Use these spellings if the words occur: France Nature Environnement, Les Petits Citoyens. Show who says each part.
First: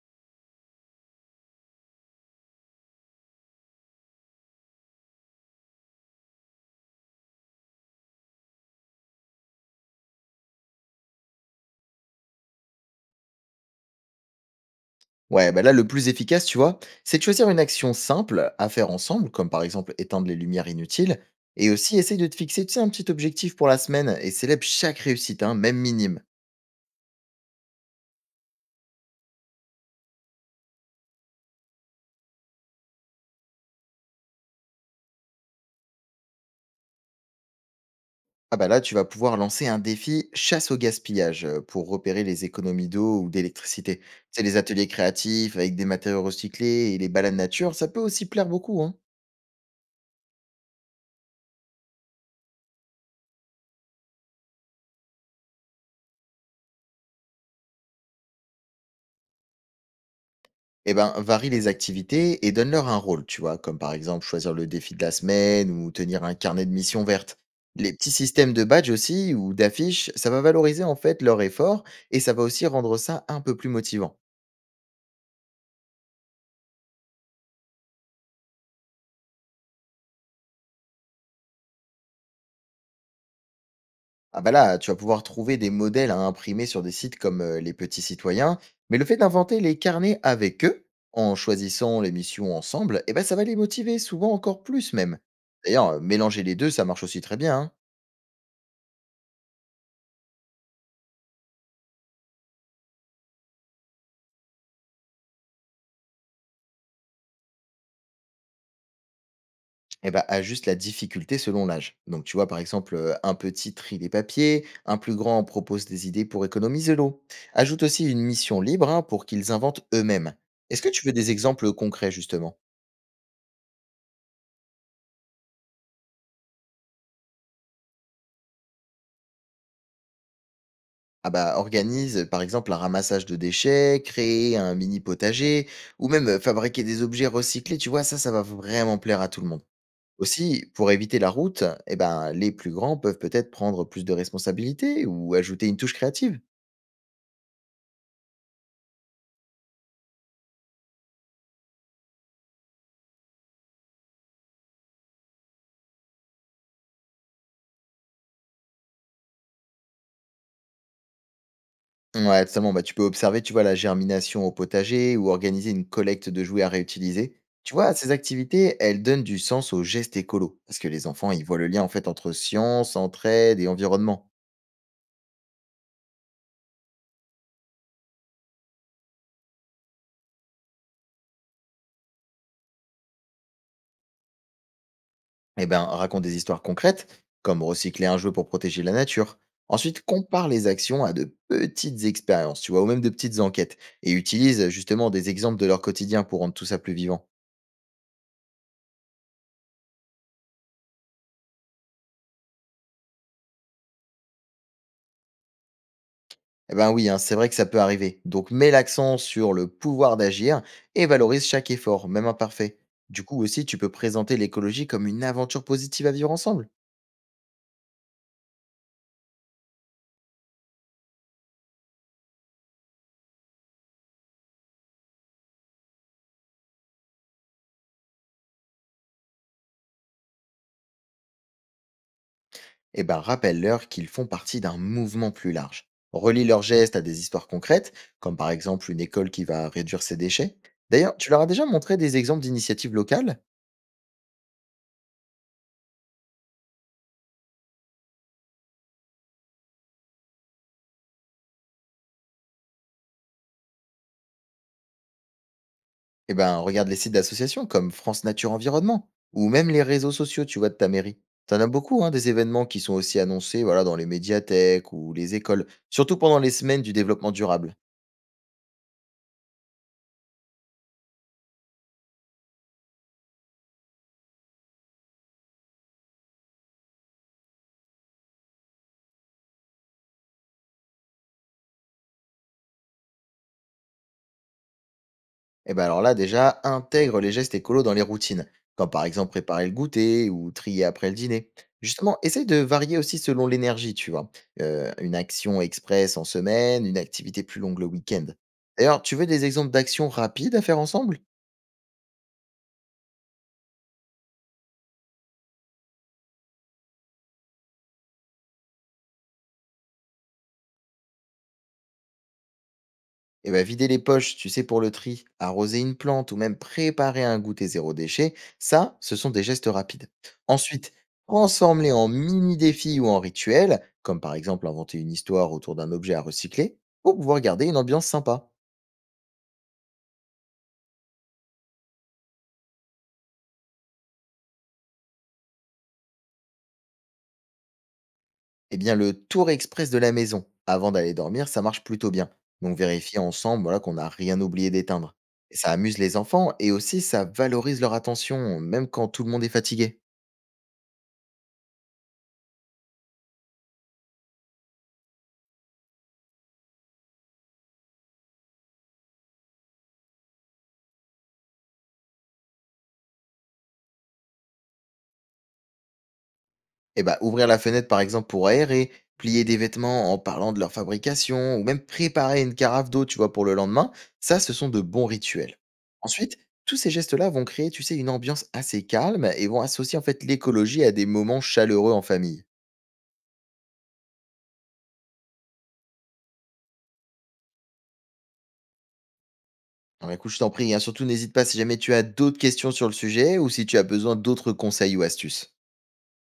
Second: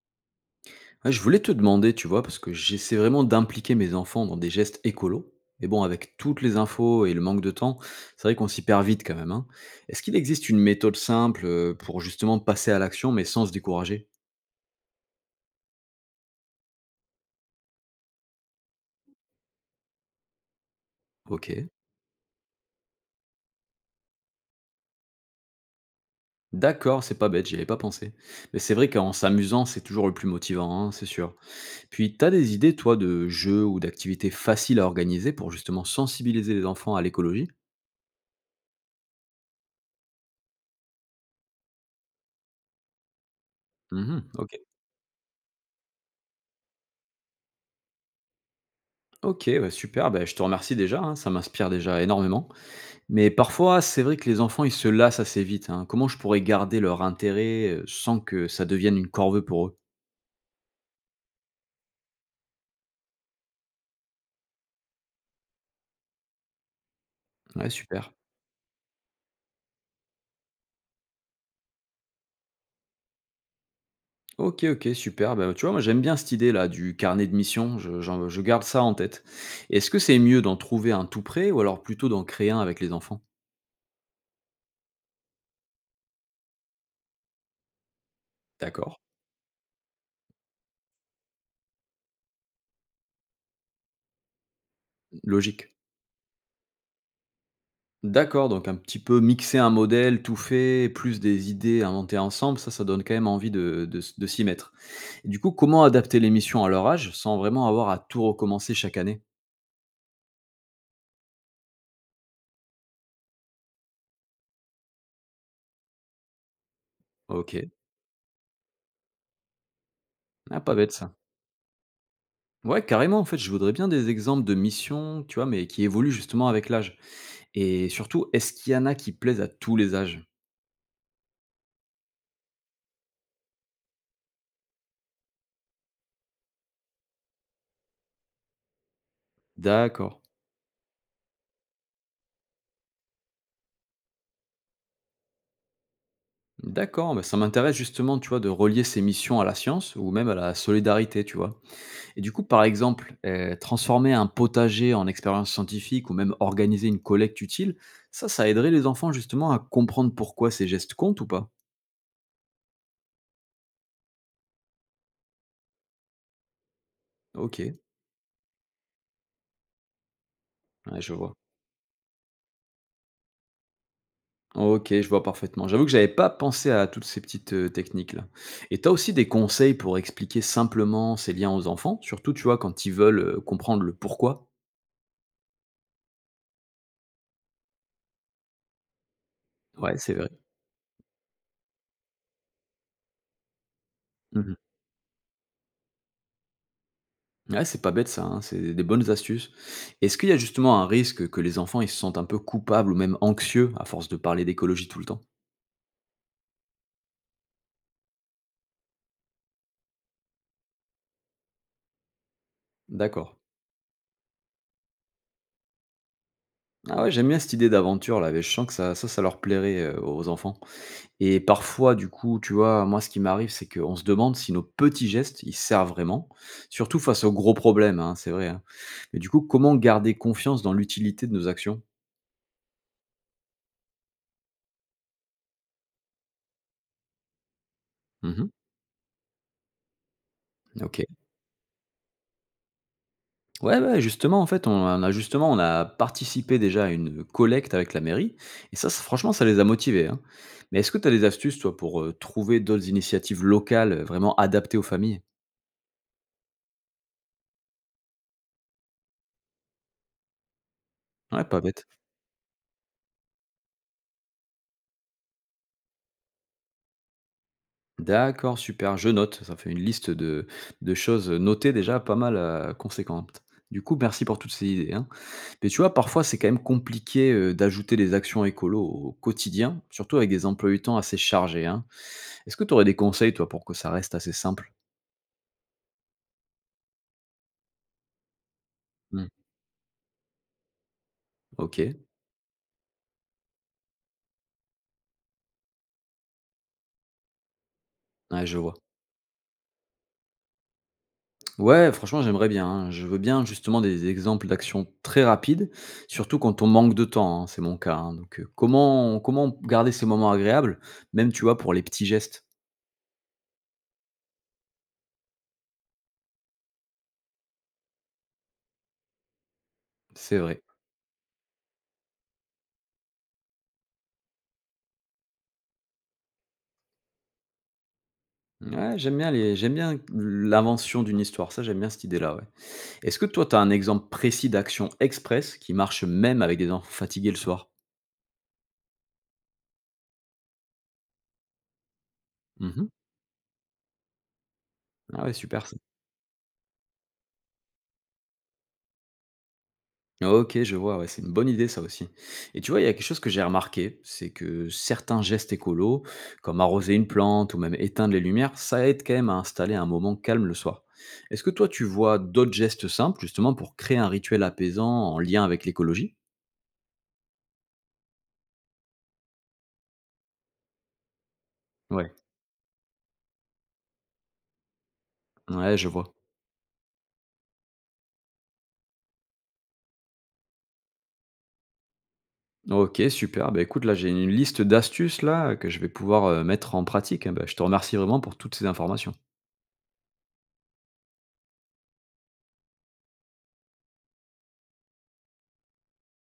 Speaker 1: Ouais, je voulais te demander, tu vois, parce que j'essaie vraiment d'impliquer mes enfants dans des gestes écolos. Mais bon, avec toutes les infos et le manque de temps, c'est vrai qu'on s'y perd vite quand même, hein. Est-ce qu'il existe une méthode simple pour justement passer à l'action, mais sans se décourager?
Speaker 2: Ouais, bah là, le plus efficace, tu vois, c'est de choisir une action simple à faire ensemble, comme par exemple éteindre les lumières inutiles,
Speaker 1: Ok.
Speaker 2: et aussi essaye de te fixer, tu sais, un petit objectif pour la semaine et célèbre chaque réussite, hein, même minime.
Speaker 1: D'accord, c'est pas bête, j'y avais pas pensé. Mais c'est vrai qu'en s'amusant, c'est toujours le plus motivant, hein, c'est sûr. Puis, t'as des idées, toi, de jeux ou d'activités faciles à organiser pour justement sensibiliser les enfants à l'écologie?
Speaker 2: Ah bah là, tu vas pouvoir lancer un défi chasse au gaspillage pour repérer les économies d'eau ou d'électricité. Tu
Speaker 1: Mhm,
Speaker 2: sais,
Speaker 1: ok.
Speaker 2: les ateliers créatifs avec des matériaux recyclés et les balades nature, ça peut aussi plaire beaucoup, hein.
Speaker 1: Ok, bah super, bah je te remercie déjà, hein, ça m'inspire déjà énormément. Mais parfois, c'est vrai que les enfants, ils se lassent assez vite, hein. Comment je pourrais garder leur intérêt, sans que ça devienne une corvée pour eux?
Speaker 2: Eh ben, varie les activités et donne-leur un rôle, tu vois, comme par exemple choisir le défi de la semaine ou tenir un carnet de missions vertes.
Speaker 1: Ouais,
Speaker 2: Les petits
Speaker 1: super.
Speaker 2: systèmes de badge aussi ou d'affiches, ça va valoriser en fait leur effort et ça va aussi rendre ça un peu plus motivant.
Speaker 1: OK, OK, super. Bah, tu vois, moi, j'aime bien cette idée-là du carnet de mission, je garde ça en tête. Est-ce que c'est mieux d'en trouver un tout prêt ou alors plutôt d'en créer un avec les enfants?
Speaker 2: Ah bah là, tu vas pouvoir trouver des modèles à imprimer sur des sites comme Les Petits Citoyens,
Speaker 1: D'accord,
Speaker 2: mais le fait d'inventer les carnets avec eux, en choisissant les missions ensemble, eh ben ça va les motiver souvent encore plus même.
Speaker 1: logique.
Speaker 2: D'ailleurs, mélanger les deux, ça marche aussi très bien, hein.
Speaker 1: D'accord, donc un petit peu mixer un modèle tout fait, plus des idées inventées ensemble, ça donne quand même envie de s'y mettre. Et du coup, comment adapter les missions à leur âge, sans vraiment avoir à tout recommencer chaque année?
Speaker 2: Eh ben, ajuste la difficulté selon l'âge. Donc, tu vois, par exemple, un petit trie les papiers, un plus grand propose des idées pour économiser l'eau.
Speaker 1: OK.
Speaker 2: Ajoute aussi une mission libre, hein, pour qu'ils inventent eux-mêmes.
Speaker 1: Ah, pas
Speaker 2: Est-ce que
Speaker 1: bête
Speaker 2: tu veux
Speaker 1: ça.
Speaker 2: des exemples concrets, justement?
Speaker 1: Ouais, carrément, en fait, je voudrais bien des exemples de missions, tu vois, mais qui évoluent justement avec l'âge. Et surtout, est-ce qu'il y en a qui plaisent à tous les âges?
Speaker 2: Ah bah, organise, par exemple, un ramassage de déchets, créer un mini potager, ou même fabriquer des objets recyclés, tu vois, ça va vraiment plaire à tout le monde.
Speaker 1: D'accord.
Speaker 2: Aussi, pour éviter la route, eh ben, les plus grands peuvent peut-être prendre plus de responsabilités ou ajouter une touche créative.
Speaker 1: D'accord, bah ça m'intéresse justement, tu vois, de relier ces missions à la science ou même à la solidarité, tu vois. Et du coup, par exemple, transformer un potager en expérience scientifique ou même organiser une collecte utile, ça aiderait les enfants justement à comprendre pourquoi ces gestes comptent ou pas?
Speaker 2: Ouais, totalement. Bah, tu peux observer, tu vois, la germination au potager ou organiser une collecte de jouets à réutiliser.
Speaker 1: Ok,
Speaker 2: Tu vois, ces activités, elles donnent du sens aux gestes écolos. Parce que
Speaker 1: ouais,
Speaker 2: les
Speaker 1: je
Speaker 2: enfants,
Speaker 1: vois.
Speaker 2: ils voient le lien en fait entre science, entraide et environnement.
Speaker 1: OK, je vois parfaitement. J'avoue que j'avais pas pensé à toutes ces petites, techniques-là. Et tu as aussi des conseils pour expliquer simplement ces liens aux enfants? Surtout, tu vois, quand ils veulent, comprendre le pourquoi?
Speaker 2: Eh ben, raconte des histoires concrètes, comme recycler un jouet pour protéger la nature.
Speaker 1: Ouais,
Speaker 2: Ensuite,
Speaker 1: c'est vrai.
Speaker 2: compare les actions à de petites expériences, tu vois, ou même de petites enquêtes. Et
Speaker 1: Mmh.
Speaker 2: utilise justement des exemples de leur quotidien pour rendre tout ça plus vivant.
Speaker 1: Ouais, c'est pas bête ça, hein, c'est des bonnes astuces. Est-ce qu'il y a justement un risque que les enfants, ils se sentent un peu coupables ou même anxieux à force de parler d'écologie tout le temps?
Speaker 2: Eh ben oui, hein, c'est vrai que ça peut arriver. Donc mets l'accent sur le pouvoir d'agir et valorise chaque effort, même imparfait. Du
Speaker 1: D'accord.
Speaker 2: coup aussi, tu peux présenter l'écologie comme une aventure positive à vivre ensemble.
Speaker 1: Ah ouais, j'aime bien cette idée d'aventure là, mais je sens que ça leur plairait, aux enfants. Et parfois, du coup, tu vois, moi, ce qui m'arrive, c'est qu'on se demande si nos petits gestes, ils servent vraiment, surtout face aux gros problèmes, hein, c'est vrai, hein. Mais du coup, comment garder confiance dans l'utilité de nos actions?
Speaker 2: Eh ben rappelle-leur qu'ils font partie d'un mouvement plus large. Relie leurs gestes à des histoires concrètes, comme par
Speaker 1: Mhm.
Speaker 2: exemple une école qui va réduire ses déchets.
Speaker 1: Ok.
Speaker 2: D'ailleurs, tu leur as déjà montré des exemples d'initiatives locales?
Speaker 1: Ouais, ouais, justement, en fait, on a justement, on a participé déjà à une collecte avec la mairie, et ça, franchement, ça les a motivés, hein. Mais est-ce que tu as des astuces, toi, pour trouver d'autres initiatives locales vraiment adaptées aux familles?
Speaker 2: Eh ben, regarde les sites d'associations comme France Nature Environnement ou même les réseaux sociaux, tu vois, de ta mairie.
Speaker 1: Ouais,
Speaker 2: T'en
Speaker 1: pas
Speaker 2: as
Speaker 1: bête.
Speaker 2: beaucoup, hein, des événements qui sont aussi annoncés voilà, dans les médiathèques ou les écoles, surtout pendant les semaines du développement durable.
Speaker 1: D'accord, super, je note. Ça fait une liste de choses notées déjà pas mal, conséquente. Du coup, merci pour toutes ces idées, hein. Mais tu vois, parfois, c'est quand même compliqué, d'ajouter des actions écolo au quotidien, surtout avec des emplois du temps assez chargés, hein. Est-ce que tu aurais des conseils, toi, pour que ça reste assez simple?
Speaker 2: Eh ben alors là, déjà, intègre les gestes écolos dans les routines, comme par
Speaker 1: Mmh,
Speaker 2: exemple préparer le goûter ou trier après le dîner.
Speaker 1: OK,
Speaker 2: Justement, essaye de varier aussi selon l'énergie, tu vois. Une action express en semaine, une activité plus longue le week-end.
Speaker 1: ouais, je vois.
Speaker 2: D'ailleurs, tu veux des exemples d'actions rapides à faire ensemble?
Speaker 1: Ouais, franchement, j'aimerais bien, hein. Je veux bien justement des exemples d'actions très rapides, surtout quand on manque de temps, hein, c'est mon cas, hein. Donc, comment garder ces moments agréables, même, tu vois, pour les petits gestes?
Speaker 2: Et bah, vider les poches, tu sais, pour le tri, arroser une plante ou même préparer un goûter zéro déchet, ça, ce sont des gestes rapides.
Speaker 1: C'est vrai.
Speaker 2: Ensuite, transforme-les en mini-défis ou en rituels, comme par exemple inventer une histoire autour d'un objet à recycler, pour pouvoir garder une ambiance sympa.
Speaker 1: Ouais, j'aime bien l'invention d'une histoire, ça, j'aime bien cette idée-là, ouais. Est-ce que toi, tu as un exemple précis d'action express qui marche même avec des enfants fatigués le soir?
Speaker 2: Et bien, le tour express de la maison, avant d'aller dormir, ça marche plutôt bien. Donc,
Speaker 1: Mmh.
Speaker 2: vérifier ensemble voilà, qu'on n'a rien oublié d'éteindre.
Speaker 1: Ah ouais,
Speaker 2: Et
Speaker 1: super
Speaker 2: ça
Speaker 1: ça.
Speaker 2: amuse les enfants et aussi ça valorise leur attention, même quand tout le monde est fatigué.
Speaker 1: OK, je vois, ouais, c'est une bonne idée ça aussi. Et tu vois, il y a quelque chose que j'ai remarqué, c'est que certains gestes écolos, comme arroser une plante ou même éteindre les lumières, ça aide quand même à installer un moment calme le soir. Est-ce que toi, tu vois d'autres gestes simples, justement, pour créer un rituel apaisant en lien avec l'écologie?
Speaker 2: Eh ben ouvrir la fenêtre par exemple pour aérer, plier des vêtements en parlant de leur fabrication, ou même
Speaker 1: Ouais,
Speaker 2: préparer une carafe d'eau, tu vois, pour le lendemain, ça, ce sont de bons rituels.
Speaker 1: ouais, je vois.
Speaker 2: Ensuite, tous ces gestes-là vont créer, tu sais, une ambiance assez calme et vont associer en fait l'écologie à des moments chaleureux en famille.
Speaker 1: OK, super. Bah, écoute, là, j'ai une liste d'astuces là, que je vais pouvoir, mettre en pratique, hein. Bah, je te remercie vraiment pour toutes ces informations.
Speaker 2: Alors écoute, je t'en prie, hein, surtout n'hésite pas si jamais tu as d'autres questions sur le sujet ou si tu as besoin d'autres conseils ou astuces.